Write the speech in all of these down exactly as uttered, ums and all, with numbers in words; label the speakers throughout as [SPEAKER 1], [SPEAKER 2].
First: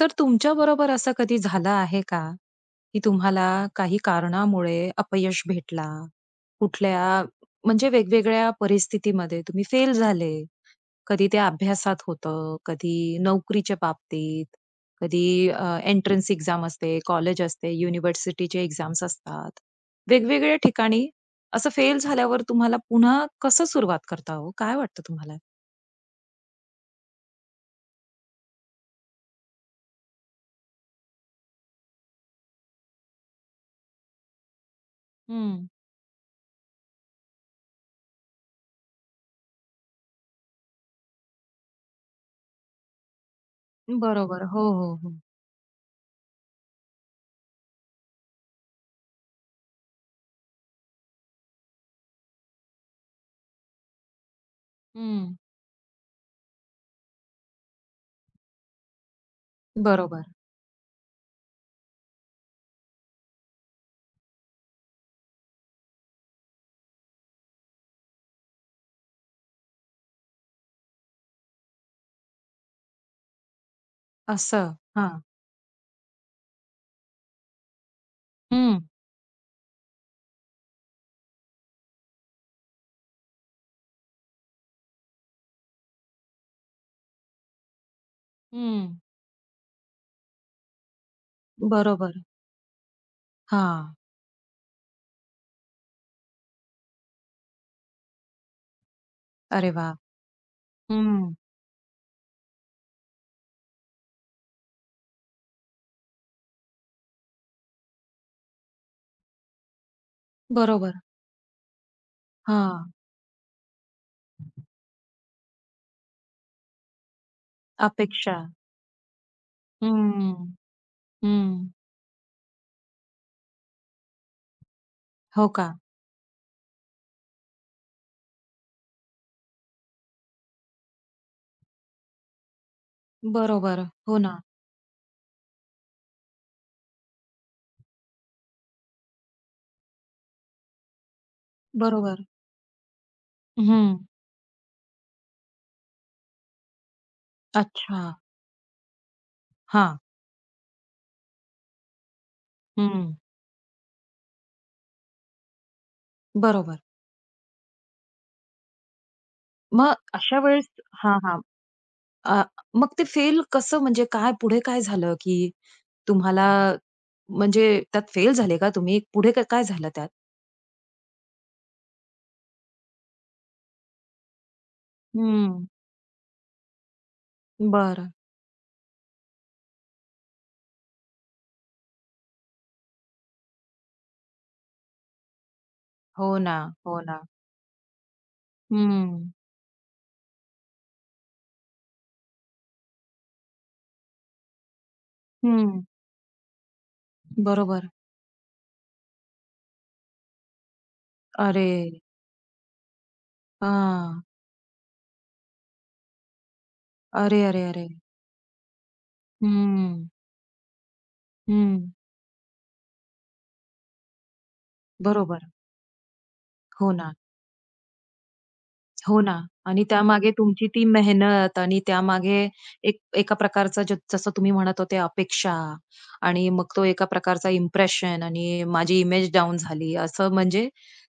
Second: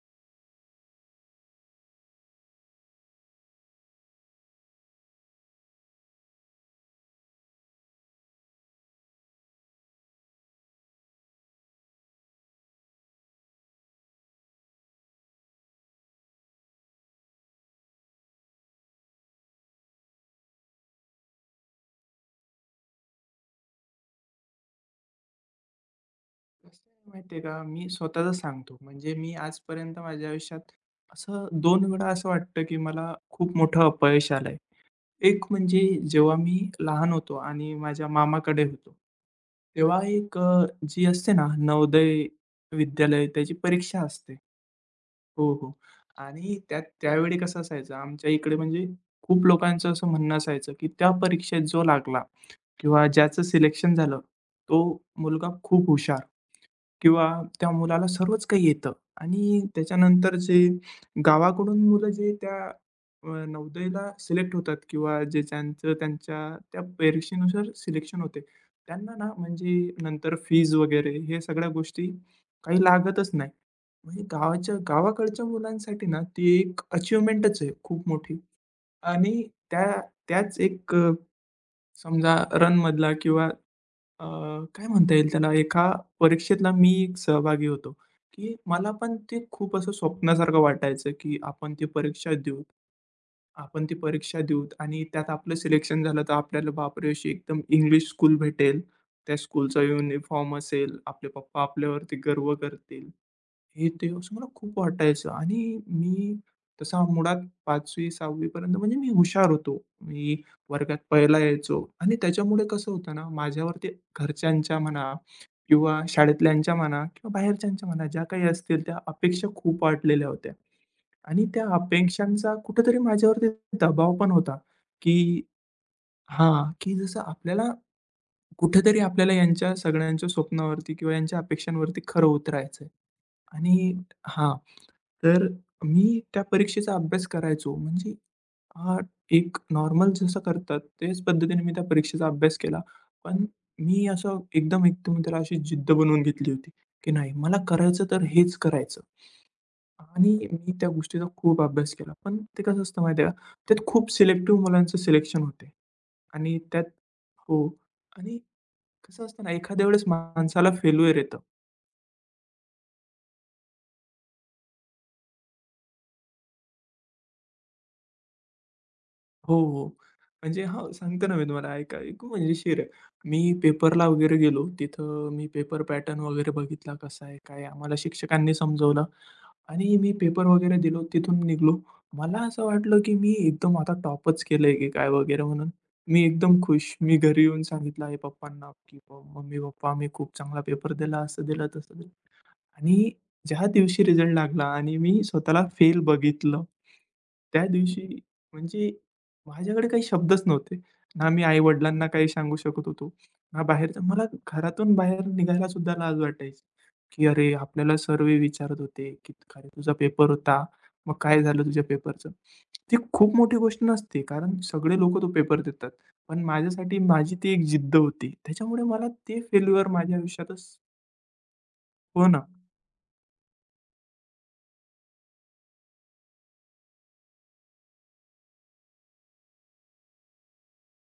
[SPEAKER 1] तर तुमच्या बरोबर असं कधी झालं आहे का, की तुम्हाला काही कारणामुळे अपयश भेटला? कुठल्या म्हणजे वेगवेगळ्या परिस्थितीमध्ये तुम्ही फेल झाले. कधी ते अभ्यासात होतं, कधी नोकरीच्या बाबतीत, कधी अ, एंट्रन्स एक्झाम असते, कॉलेज असते, युनिव्हर्सिटीचे एक्झाम्स असतात. वेगवेगळ्या ठिकाणी असं फेल झाल्यावर तुम्हाला पुन्हा कसं सुरुवात करता हो? काय वाटतं तुम्हाला?
[SPEAKER 2] कसं आहे माहिती का, मी स्वतःच सांगतो. म्हणजे मी आजपर्यंत माझ्या आयुष्यात असं दोन वेळा असं वाटतं, की मला खूप मोठं अपयश आलंय. एक
[SPEAKER 1] हं.
[SPEAKER 2] म्हणजे जेव्हा मी लहान होतो आणि माझ्या मामाकडे होतो. तेव्हा एक अ, जी असते ना, नवोदय विद्यालय त्याची परीक्षा असते.
[SPEAKER 1] बरोबर. हो, हो, हो.
[SPEAKER 2] हो, हो. आणि त्यात त्यावेळी कसं असायचं, आमच्या इकडे म्हणजे खूप लोकांचं असं म्हणणं असायचं, की त्या परीक्षेत जो लागला किंवा ज्याचं सिलेक्शन झालं, तो
[SPEAKER 1] हं.
[SPEAKER 2] मुलगा खूप हुशार. किंवा त्या मुलाला सर्वच काही येतं आणि
[SPEAKER 1] बरोबर.
[SPEAKER 2] त्याच्यानंतर जे गावाकडून मुलं जे त्या अ, नवोदयला सिलेक्ट होतात किंवा जे ज्यांचं त्यांच्या त्या परीक्षेनुसार सिलेक्शन होते, त्यांना ना म्हणजे नंतर फीज वगैरे हे सगळ्या गोष्टी काही लागतच नाही. म्हणजे
[SPEAKER 1] असं.
[SPEAKER 2] गावाच्या
[SPEAKER 1] हां.
[SPEAKER 2] गावाकडच्या मुलांसाठी ना ती एक अचिव्हमेंटच आहे खूप मोठी.
[SPEAKER 1] हं,
[SPEAKER 2] आणि त्या त्याच एक अ, समजा रनमधला किंवा अ, काय म्हणता येईल त्याला, एका परीक्षेतला मी एक सहभागी होतो, की मला
[SPEAKER 1] हं.
[SPEAKER 2] पण ते खूप असं स्वप्नासारखं वाटायचं, की आपण ती
[SPEAKER 1] बरोबर.
[SPEAKER 2] परीक्षा देऊ, आपण
[SPEAKER 1] हां.
[SPEAKER 2] ती परीक्षा देऊ आणि त्यात आपलं सिलेक्शन झालं तर आपल्याला बापरे! अशी एकदम इंग्लिश स्कूल भेटेल. त्या
[SPEAKER 1] अरे
[SPEAKER 2] स्कूलचा
[SPEAKER 1] वाह!
[SPEAKER 2] युनिफॉर्म असेल, आपले
[SPEAKER 1] हं.
[SPEAKER 2] पप्पा आपल्यावरती गर्व करतील. हे ते असं मला खूप वाटायचं आणि मी तसा मुळात पाचवी सहावी पर्यंत म्हणजे मी हुशार होतो. मी
[SPEAKER 1] बरोबर.
[SPEAKER 2] वर्गात पहिला यायचो आणि त्याच्यामुळे
[SPEAKER 1] हां.
[SPEAKER 2] कसं होतं ना, माझ्यावरती घरच्यांच्या म्हणा किंवा शाळेतल्यांच्या म्हणा किंवा बाहेरच्यांच्या म्हणा ज्या
[SPEAKER 1] अपेक्षा.
[SPEAKER 2] काही असतील त्या अपेक्षा खूप वाढलेल्या
[SPEAKER 1] हं,
[SPEAKER 2] होत्या. आणि त्या
[SPEAKER 1] हं.
[SPEAKER 2] अपेक्षांचा कुठेतरी माझ्यावरती दबाव पण होता, की
[SPEAKER 1] हो का?
[SPEAKER 2] हां, की जसं आपल्याला कुठेतरी आपल्याला यांच्या सगळ्यांच्या स्वप्नावरती किंवा यांच्या अपेक्षांवरती खरं उतरायचंय.
[SPEAKER 1] बरोबर.
[SPEAKER 2] आणि
[SPEAKER 1] हो ना.
[SPEAKER 2] हां, तर मी त्या परीक्षेचा अभ्यास करायचो. म्हणजे हां, एक नॉर्मल जसं करतात त्याच पद्धतीने मी त्या
[SPEAKER 1] बरोबर.
[SPEAKER 2] परीक्षेचा अभ्यास केला. पण
[SPEAKER 1] हं.
[SPEAKER 2] मी असं एकदम एकदम त्याला अशी जिद्द बनवून घेतली होती, की नाही मला
[SPEAKER 1] अच्छा.
[SPEAKER 2] करायचं तर हेच करायचं.
[SPEAKER 1] हां.
[SPEAKER 2] आणि मी त्या गोष्टीचा खूप अभ्यास केला. पण ते कसं असतं
[SPEAKER 1] हं.
[SPEAKER 2] माहिती आहे का? त्यात खूप सिलेक्टिव्ह मुलांचं सिलेक्शन होते. आणि
[SPEAKER 1] बरोबर.
[SPEAKER 2] त्यात हो. आणि कसं असतं ना, एखाद्या
[SPEAKER 1] मग
[SPEAKER 2] वेळेस
[SPEAKER 1] अशा वेळेस
[SPEAKER 2] माणसाला फेल्युअर
[SPEAKER 1] हां,
[SPEAKER 2] येतं.
[SPEAKER 1] हां. अ, मग ते फेल कसं म्हणजे काय पुढे काय झालं, की तुम्हाला म्हणजे त्यात फेल झाले का तुम्ही? पुढे काय
[SPEAKER 2] हो,
[SPEAKER 1] काय
[SPEAKER 2] हो.
[SPEAKER 1] झालं त्यात?
[SPEAKER 2] म्हणजे हां, सांगतो ना मी तुम्हाला ऐका ऐकू मजेशीर आहे. मी पेपरला वगैरे गेलो. तिथं मी
[SPEAKER 1] हं.
[SPEAKER 2] पेपर पॅटर्न वगैरे बघितला कसा आहे, काय आहे. आम्हाला
[SPEAKER 1] बरं.
[SPEAKER 2] शिक्षकांनी समजवलं आणि मी पेपर वगैरे दिलो. तिथून निघालो. मला असं वाटलं, की मी एकदम आता टॉपच केलंय की काय वगैरे म्हणून. मी
[SPEAKER 1] हो ना,
[SPEAKER 2] एकदम खुश.
[SPEAKER 1] हो
[SPEAKER 2] मी
[SPEAKER 1] ना.
[SPEAKER 2] घरी येऊन सांगितलं आहे पप्पांना, की "प-
[SPEAKER 1] हं,
[SPEAKER 2] "मम्मी, पप्पा मी खूप चांगला पेपर दिला, असं दिलं, तसं दिलं." आणि ज्या दिवशी रिझल्ट लागला आणि मी स्वतःला
[SPEAKER 1] हं.
[SPEAKER 2] फेल बघितलं, त्या
[SPEAKER 1] बरोबर.
[SPEAKER 2] दिवशी म्हणजे माझ्याकडे काही शब्दच नव्हते. ना मी
[SPEAKER 1] अरे!
[SPEAKER 2] आई-वडिलांना काही सांगू शकत होतो, ना बाहेर
[SPEAKER 1] हां.
[SPEAKER 2] मला घरातून बाहेर निघायला सुद्धा लाज वाटायची, की
[SPEAKER 1] अरे,
[SPEAKER 2] "अरे,
[SPEAKER 1] अरे, अरे!
[SPEAKER 2] आपल्याला सर्व विचारत होते, की "का तुझा
[SPEAKER 1] हं,
[SPEAKER 2] पेपर होता, मग काय झालं तुझ्या
[SPEAKER 1] हं.
[SPEAKER 2] पेपरचं?" ती खूप मोठी गोष्ट नसते, कारण सगळे लोकं तो
[SPEAKER 1] बरोबर.
[SPEAKER 2] पेपर देतात. पण
[SPEAKER 1] हो
[SPEAKER 2] माझ्यासाठी
[SPEAKER 1] ना,
[SPEAKER 2] माझी ती एक जिद्द होती. त्याच्यामुळे मला
[SPEAKER 1] हो ना.
[SPEAKER 2] ते
[SPEAKER 1] आणि
[SPEAKER 2] फेल्युअर माझ्या
[SPEAKER 1] त्यामागे तुमची
[SPEAKER 2] आयुष्यातच
[SPEAKER 1] ती मेहनत आणि त्यामागे
[SPEAKER 2] होणं
[SPEAKER 1] एक एका प्रकारचा ज जसं तुम्ही म्हणत होते अपेक्षा आणि मग तो एका प्रकारचा इम्प्रेशन आणि माझी इमेज डाउन झाली असं म्हणजे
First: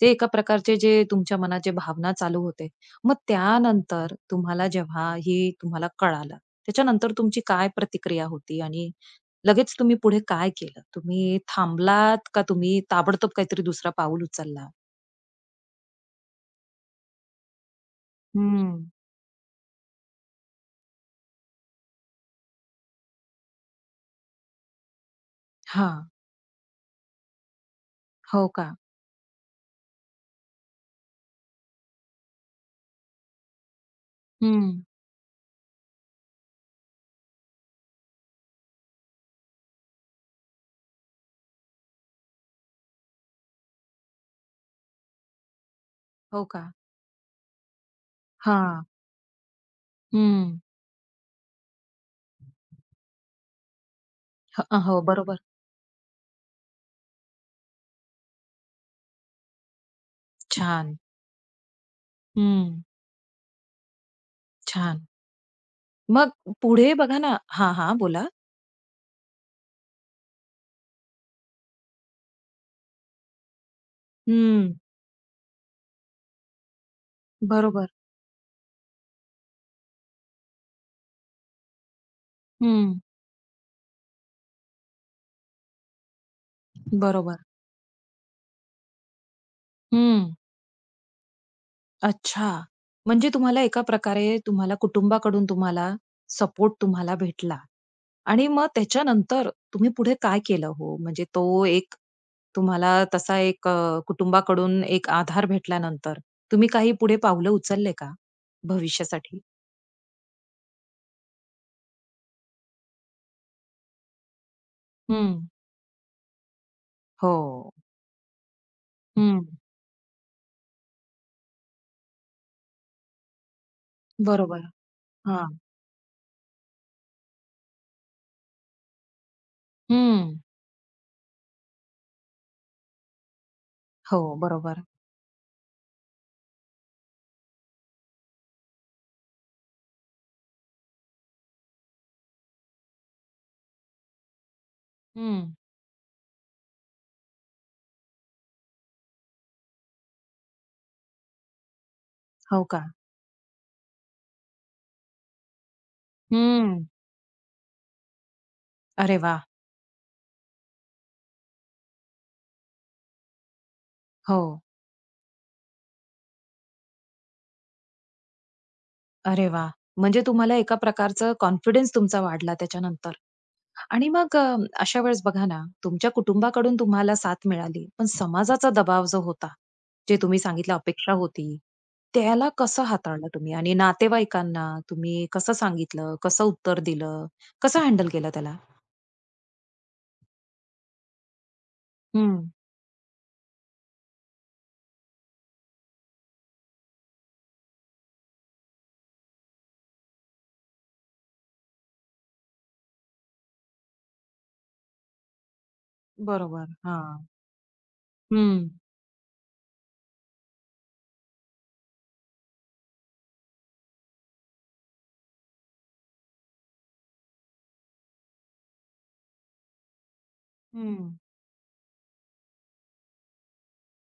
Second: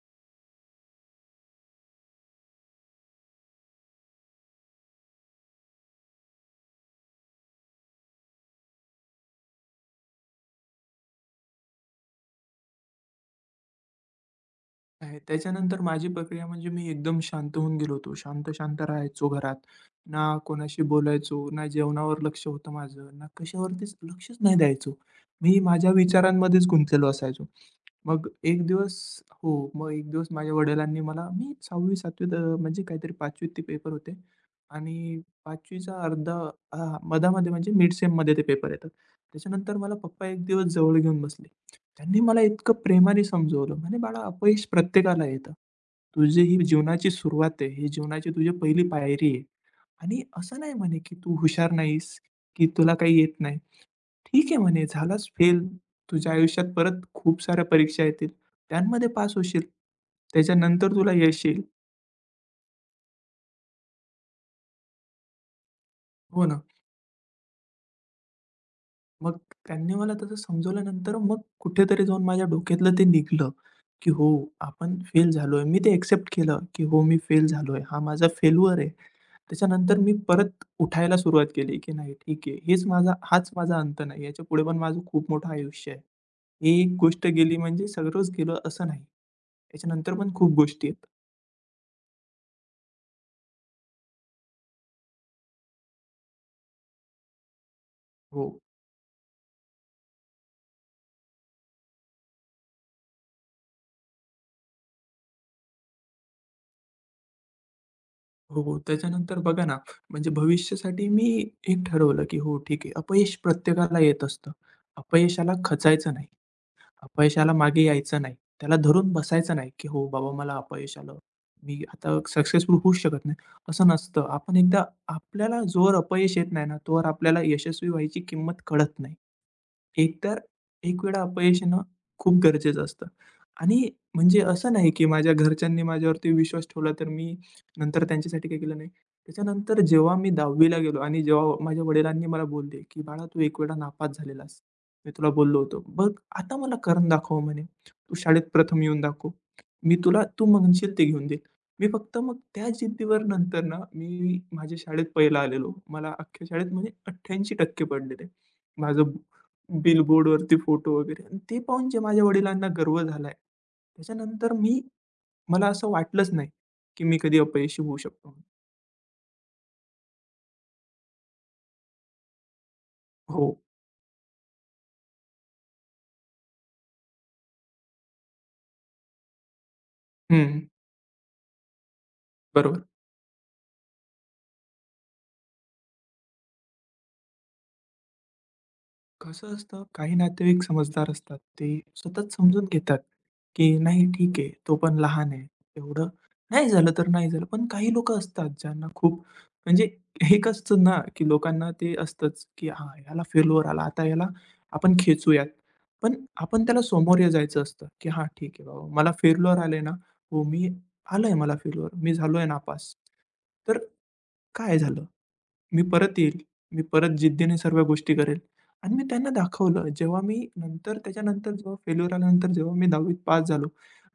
[SPEAKER 1] ते एका प्रकारचे जे तुमच्या मनात जे भावना चालू होते. मग त्यानंतर तुम्हाला जेव्हा ही तुम्हाला कळालं, त्याच्यानंतर तुमची काय प्रतिक्रिया होती आणि लगेच तुम्ही पुढे काय केलं? तुम्ही थांबलात का तुम्ही ताबडतोब काहीतरी दुसरा पाऊल उचलला?
[SPEAKER 2] आहे. त्याच्यानंतर माझी प्रक्रिया म्हणजे मी एकदम शांत होऊन गेलो होतो. शांत-शांत
[SPEAKER 1] हं.
[SPEAKER 2] राहायचो घरात. ना कोणाशी बोलायचो, ना जेवणावर लक्ष होतं माझं, ना कशावरतीच लक्षच नाही द्यायचो. मी माझ्या
[SPEAKER 1] हां.
[SPEAKER 2] विचारांमध्येच गुंतलेलो असायचो. मग
[SPEAKER 1] हो
[SPEAKER 2] एक
[SPEAKER 1] का?
[SPEAKER 2] दिवस हो, मग एक दिवस माझ्या वडिलांनी मला मी सहावी सातवीत अ, म्हणजे काहीतरी पाचवीत ते पेपर होते
[SPEAKER 1] हं.
[SPEAKER 2] आणि पाचवीचा अर्धा हां, मधामध्ये म्हणजे मिड सेममध्ये ते पेपर येतात. त्याच्यानंतर मला पप्पा एक दिवस जवळ घेऊन बसले. त्यांनी मला इतकं प्रेमाने समजवलं, म्हणे, "बाळा, अपयश प्रत्येकाला येतं. तुझी
[SPEAKER 1] हो
[SPEAKER 2] ही
[SPEAKER 1] का?
[SPEAKER 2] जीवनाची सुरुवात आहे. ही जीवनाची तुझी
[SPEAKER 1] हां.
[SPEAKER 2] पहिली पायरी आहे आणि
[SPEAKER 1] हं.
[SPEAKER 2] असं नाही म्हणे की तू हुशार नाहीस, की तुला काही येत नाही." ठीक आहे
[SPEAKER 1] ह अ,
[SPEAKER 2] म्हणे,
[SPEAKER 1] हो,
[SPEAKER 2] झालास
[SPEAKER 1] बरोबर.
[SPEAKER 2] फेल. तुझ्या आयुष्यात परत खूप साऱ्या परीक्षा येतील. त्यांमध्ये पास होशील.
[SPEAKER 1] छान.
[SPEAKER 2] त्याच्यानंतर तुला यश येईल.
[SPEAKER 1] हं. छान. मग
[SPEAKER 2] हो ना.
[SPEAKER 1] पुढे बघा ना हां, हां. बोला.
[SPEAKER 2] मग त्यांनी मला तसं समजवल्यानंतर मग कुठेतरी जाऊन माझ्या डोक्यातलं ते निघालं, की हो,
[SPEAKER 1] हं.
[SPEAKER 2] आपण फेल झालोय. मी ते एक्सेप्ट केलं, की हो, मी फेल झालोय.
[SPEAKER 1] बरोबर.
[SPEAKER 2] हा माझा फेल्युअर आहे. त्याच्यानंतर मी परत उठायला सुरुवात केली, की नाही ठीक आहे. हेच
[SPEAKER 1] हं.
[SPEAKER 2] माझा हाच माझा अंत नाही. याच्यापुढे पण माझं खूप मोठं आयुष्य आहे. ही एक गोष्ट
[SPEAKER 1] बरोबर.
[SPEAKER 2] गेली म्हणजे सगळंच गेलं असं नाही. याच्यानंतर पण
[SPEAKER 1] हं.
[SPEAKER 2] खूप गोष्टी आहेत.
[SPEAKER 1] अच्छा. म्हणजे तुम्हाला एका प्रकारे तुम्हाला कुटुंबाकडून तुम्हाला सपोर्ट तुम्हाला भेटला.
[SPEAKER 2] हो.
[SPEAKER 1] आणि मग त्याच्यानंतर तुम्ही पुढे काय केलं हो? म्हणजे तो एक तुम्हाला तसा एक अ, कुटुंबाकडून एक आधार भेटल्यानंतर तुम्ही काही पुढे पावलं उचलले का?
[SPEAKER 2] हो, हो. त्याच्यानंतर
[SPEAKER 1] भविष्यासाठी?
[SPEAKER 2] बघा ना, म्हणजे भविष्यासाठी मी एक ठरवलं, की हो ठीक आहे, अपयश प्रत्येकाला येत असतं.
[SPEAKER 1] हं.
[SPEAKER 2] अपयशाला खचायचं नाही. अपयशाला
[SPEAKER 1] हो.
[SPEAKER 2] मागे यायचं नाही. त्याला धरून
[SPEAKER 1] हं.
[SPEAKER 2] बसायचं नाही, की "हो बाबा मला अपयश आलं. मी आता सक्सेसफुल होऊच शकत नाही." असं नसतं. आपण
[SPEAKER 1] बरोबर.
[SPEAKER 2] एकदा
[SPEAKER 1] हां.
[SPEAKER 2] आपल्याला जोवर अपयश येत नाही ना, तोवर आपल्याला यशस्वी व्हायची किंमत कळत नाही.
[SPEAKER 1] हं.
[SPEAKER 2] एकतर एक वेळा अपयश येणं खूप गरजेचं असतं आणि
[SPEAKER 1] हो,
[SPEAKER 2] म्हणजे असं
[SPEAKER 1] बरोबर.
[SPEAKER 2] नाही, की माझ्या घरच्यांनी माझ्यावरती विश्वास ठेवला तर मी नंतर त्यांच्यासाठी काही केलं नाही. त्याच्यानंतर जेव्हा मी दहावी गेलो आणि जेव्हा माझ्या वडिलांनी मला बोलले, की "बाळा तू एक वेळा नापास झालेलास. मी तुला
[SPEAKER 1] हं.
[SPEAKER 2] बोललो होतो." बस आता मला करून दाखव म्हणे. तू शाळेत प्रथम येऊन दाखव. मी तुला तू म्हणशील ते घेऊन देईल. मी फक्त मग
[SPEAKER 1] हो
[SPEAKER 2] त्या
[SPEAKER 1] का?
[SPEAKER 2] जिद्दीवर नंतर ना, मी माझ्या शाळेत पहिला आलेलो. मला अख्ख्या शाळेत
[SPEAKER 1] हं.
[SPEAKER 2] म्हणजे अठ्ठ्याऐंशी टक्के पडलेले. माझं
[SPEAKER 1] अरे वा,
[SPEAKER 2] बिल बोर्डवरती फोटो वगैरे आणि ते पाहून जे माझ्या वडिलांना गर्व झालाय.
[SPEAKER 1] हो.
[SPEAKER 2] त्याच्यानंतर मी मला असं वाटलंच नाही, की मी कधी अपयशी होऊ शकतो.
[SPEAKER 1] अरे वाह! म्हणजे तुम्हाला एका प्रकारचं कॉन्फिडन्स तुमचा वाढला त्याच्यानंतर.
[SPEAKER 2] हो.
[SPEAKER 1] आणि मग अ, अशा वेळेस बघा ना, तुमच्या कुटुंबाकडून तुम्हाला साथ मिळाली, पण समाजाचा दबाव जो होता, जे तुम्ही
[SPEAKER 2] हं.
[SPEAKER 1] सांगितलं अपेक्षा होती, त्याला
[SPEAKER 2] बरोबर.
[SPEAKER 1] कसं हाताळलं तुम्ही? आणि नातेवाईकांना तुम्ही कसं सांगितलं, कसं उत्तर दिलं, कसं हँडल केलं त्याला?
[SPEAKER 2] कसं असतं, काही नातेवाईक समजदार असतात. ते सतत
[SPEAKER 1] हं,
[SPEAKER 2] समजून घेतात, की नाही ठीक आहे, तो पण लहान आहे. एवढं नाही झालं तर नाही झालं. पण काही लोकं असतात ज्यांना खूप म्हणजे एक असतं ना, की लोकांना ते असतंच, की हां, ह्याला फेल्युअर आला, आता ह्याला आपण खेचूयात. पण आपण
[SPEAKER 1] बरोबर.
[SPEAKER 2] त्याला समोर
[SPEAKER 1] हां.
[SPEAKER 2] ये जायचं असतं, की हां, ठीक
[SPEAKER 1] हं,
[SPEAKER 2] आहे बाबा, मला फेल्युअर आलंय ना, हो, मी आलंय मला फेल्युअर, मी झालोय नापास. तर काय झालं? मी परत येईल. मी परत जिद्दीने सर्व गोष्टी करेल. आणि मी त्यांना दाखवलं. जेव्हा मी नंतर
[SPEAKER 1] हं.
[SPEAKER 2] त्याच्यानंतर जेव्हा फेल्युअर आल्यानंतर जेव्हा मी दहावीत पास झालो,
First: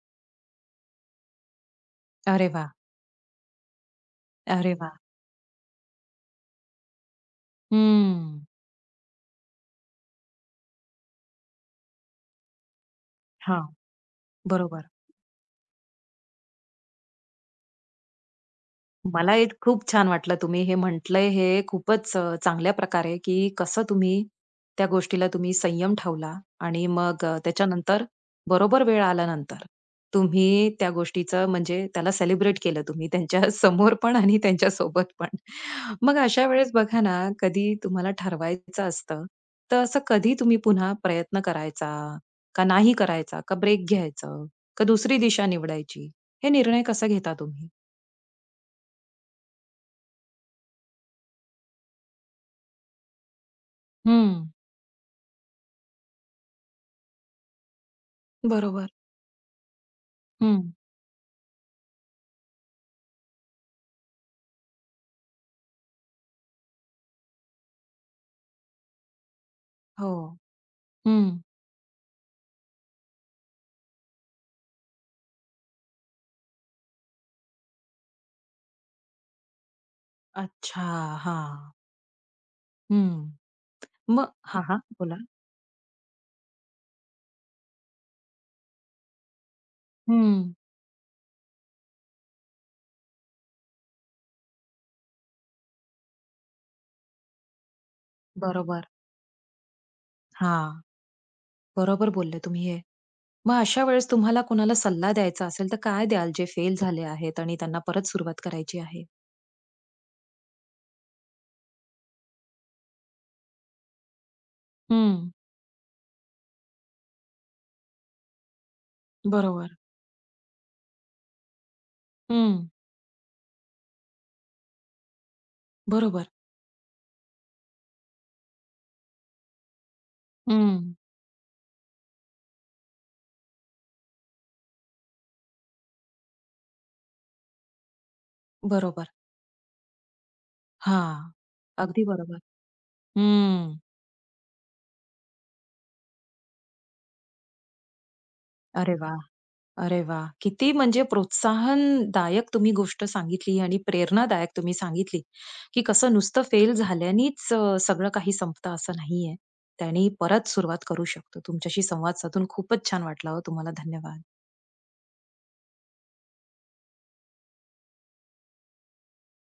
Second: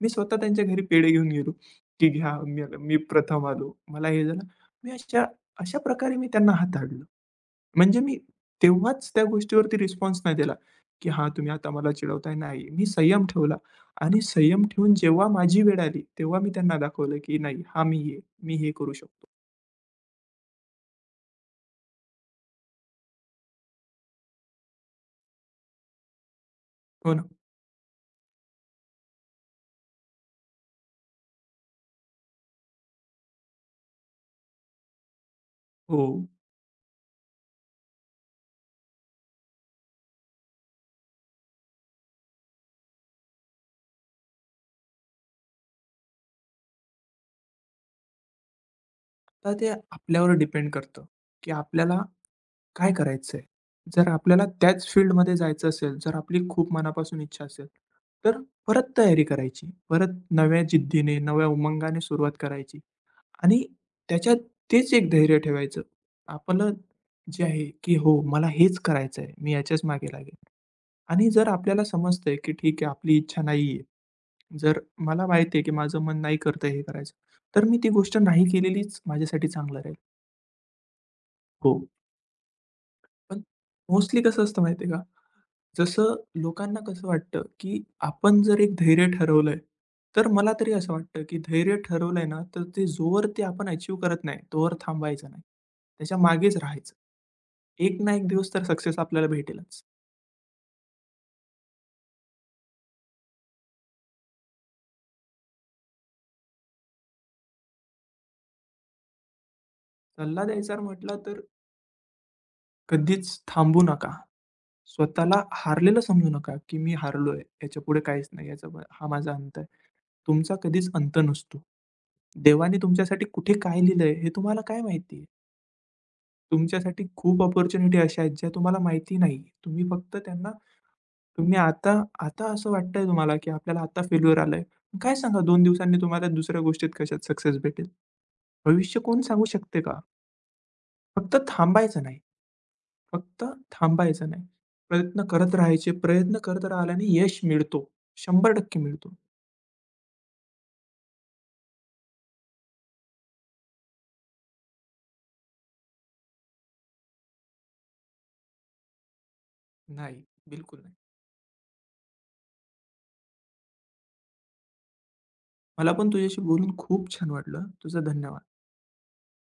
[SPEAKER 2] मी स्वतः त्यांच्या घरी पेढे घेऊन गेलो, की घ्या
[SPEAKER 1] अरे
[SPEAKER 2] मी
[SPEAKER 1] वाह!
[SPEAKER 2] आलो, मी प्रथम आलो, मला हे झालं.
[SPEAKER 1] अरे
[SPEAKER 2] मी
[SPEAKER 1] वाह!
[SPEAKER 2] अशा अशा प्रकारे मी त्यांना हाताळलं. म्हणजे मी
[SPEAKER 1] हं.
[SPEAKER 2] तेव्हाच त्या गोष्टीवरती रिस्पॉन्स नाही दिला, की हां, तुम्ही आता मला चिडवताय. नाही, मी संयम ठेवला
[SPEAKER 1] हां,
[SPEAKER 2] आणि संयम
[SPEAKER 1] बरोबर.
[SPEAKER 2] ठेवून जेव्हा माझी वेळ आली, तेव्हा मी त्यांना दाखवलं, की नाही, हां, मी आहे. मी हे करू शकतो.
[SPEAKER 1] मला एक खूप छान वाटलं तुम्ही हे म्हटलंय हे खूपच अ, चांगल्या प्रकारे, की कसं तुम्ही त्या गोष्टीला तुम्ही संयम ठेवला आणि
[SPEAKER 2] हो ना?
[SPEAKER 1] मग अ, त्याच्यानंतर बरोबर वेळ आल्यानंतर तुम्ही त्या गोष्टीचं म्हणजे त्याला सेलिब्रेट केलं तुम्ही त्यांच्या समोर पण आणि त्यांच्यासोबत पण.
[SPEAKER 2] हो.
[SPEAKER 1] मग अशा वेळेस बघा ना, कधी तुम्हाला ठरवायचं असतं, तर असं कधी तुम्ही पुन्हा प्रयत्न करायचा, का नाही करायचा, का ब्रेक घ्यायचं, का दुसरी दिशा निवडायची? हे निर्णय कसा घेता तुम्ही?
[SPEAKER 2] तर ते आपल्यावर डिपेंड करतं, की आपल्याला काय करायचंय? जर आपल्याला
[SPEAKER 1] हं.
[SPEAKER 2] त्याच फील्डमध्ये जायचं असेल, जर आपली खूप मनापासून इच्छा असेल, तर
[SPEAKER 1] बरोबर.
[SPEAKER 2] परत तयारी करायची. परत
[SPEAKER 1] हं.
[SPEAKER 2] नव्या जिद्दीने, नव्या उमंगाने सुरुवात करायची आणि त्याच्यात तेच एक धैर्य ठेवायचं. आपलं जे आहे, की हो मला हेच करायचंय, मी याच्याच मागे
[SPEAKER 1] हो.
[SPEAKER 2] लागेन आणि
[SPEAKER 1] हं.
[SPEAKER 2] जर आपल्याला समजतंय, की ठीक आहे आपली इच्छा नाहीये, जर मला माहिती आहे, की माझं मन नाही करतंय हे करायचं, तर मी ती गोष्ट नाही केलेलीच माझ्यासाठी चांगलं राहील.
[SPEAKER 1] अच्छा. हां.
[SPEAKER 2] हो.
[SPEAKER 1] हं.
[SPEAKER 2] पण मोस्टली
[SPEAKER 1] मग
[SPEAKER 2] कसं असतं
[SPEAKER 1] हां, हां.
[SPEAKER 2] माहिती आहे का?
[SPEAKER 1] बोला.
[SPEAKER 2] जसं लोकांना कसं वाटतं, की आपण जर एक धैर्य ठरवलंय, तर
[SPEAKER 1] हं.
[SPEAKER 2] मला तरी असं वाटतं, की धैर्य ठरवलंय ना, तर ते जोवर ते आपण अचीव्ह करत नाही, तोवर थांबायचं नाही. त्याच्या मागेच राहायचं. एक ना एक दिवस तर
[SPEAKER 1] बरोबर.
[SPEAKER 2] सक्सेस आपल्याला भेटेलच.
[SPEAKER 1] हां. बरोबर बोलले तुम्ही हे. मग अशा वेळेस तुम्हाला कोणाला सल्ला द्यायचा असेल तर काय द्याल जे फेल झाले आहेत आणि त्यांना परत सुरुवात करायची आहे?
[SPEAKER 2] सल्ला द्यायचा म्हटला तर कधीच थांबू नका.
[SPEAKER 1] हं.
[SPEAKER 2] स्वतःला हारलेलं समजू नका, की मी हारलोय, याच्यापुढे काहीच नाही, याचा ब- हा माझा अंत आहे.
[SPEAKER 1] बरोबर.
[SPEAKER 2] तुमचा कधीच अंत नसतो.
[SPEAKER 1] हं.
[SPEAKER 2] देवाने तुमच्यासाठी कुठे काय लिहिलंय, हे तुम्हाला काय माहिती.
[SPEAKER 1] बरोबर.
[SPEAKER 2] तुमच्यासाठी खूप अपॉर्च्युनिटी अशा आहेत ज्या तुम्हाला माहिती नाही. तुम्ही फक्त त्यांना
[SPEAKER 1] हं.
[SPEAKER 2] तुम्ही आता, आता असं वाटतंय तुम्हाला, की आपल्याला आता फेल्युअर आलंय. पण काय सांगा दोन दिवसांनी तुम्हाला दुसऱ्या गोष्टीत कशात सक्सेस भेटेल? भविष्य
[SPEAKER 1] बरोबर.
[SPEAKER 2] कोण सांगू शकते का?
[SPEAKER 1] हां.
[SPEAKER 2] फक्त
[SPEAKER 1] अगदी
[SPEAKER 2] थांबायचं नाही,
[SPEAKER 1] बरोबर.
[SPEAKER 2] फक्त
[SPEAKER 1] हं.
[SPEAKER 2] थांबायचं नाही. प्रयत्न करत राहायचे. प्रयत्न करत राहिल्याने यश मिळतो. शंभर टक्के
[SPEAKER 1] अरे
[SPEAKER 2] मिळतो.
[SPEAKER 1] वाह! अरे वा, किती म्हणजे प्रोत्साहनदायक तुम्ही गोष्ट सांगितली आणि प्रेरणादायक तुम्ही सांगितली, की कसं नुसतं फेल झाल्यानेच अ, सगळं काही संपतं असं नाहीये. त्याने
[SPEAKER 2] नाही,
[SPEAKER 1] परत
[SPEAKER 2] बिलकुल
[SPEAKER 1] सुरुवात
[SPEAKER 2] नाही.
[SPEAKER 1] करू शकतो. तुमच्याशी संवाद साधून खूपच छान वाटला हो. तुम्हाला धन्यवाद.
[SPEAKER 2] मला पण तुझ्याशी बोलून खूप छान वाटलं. तुझं धन्यवाद.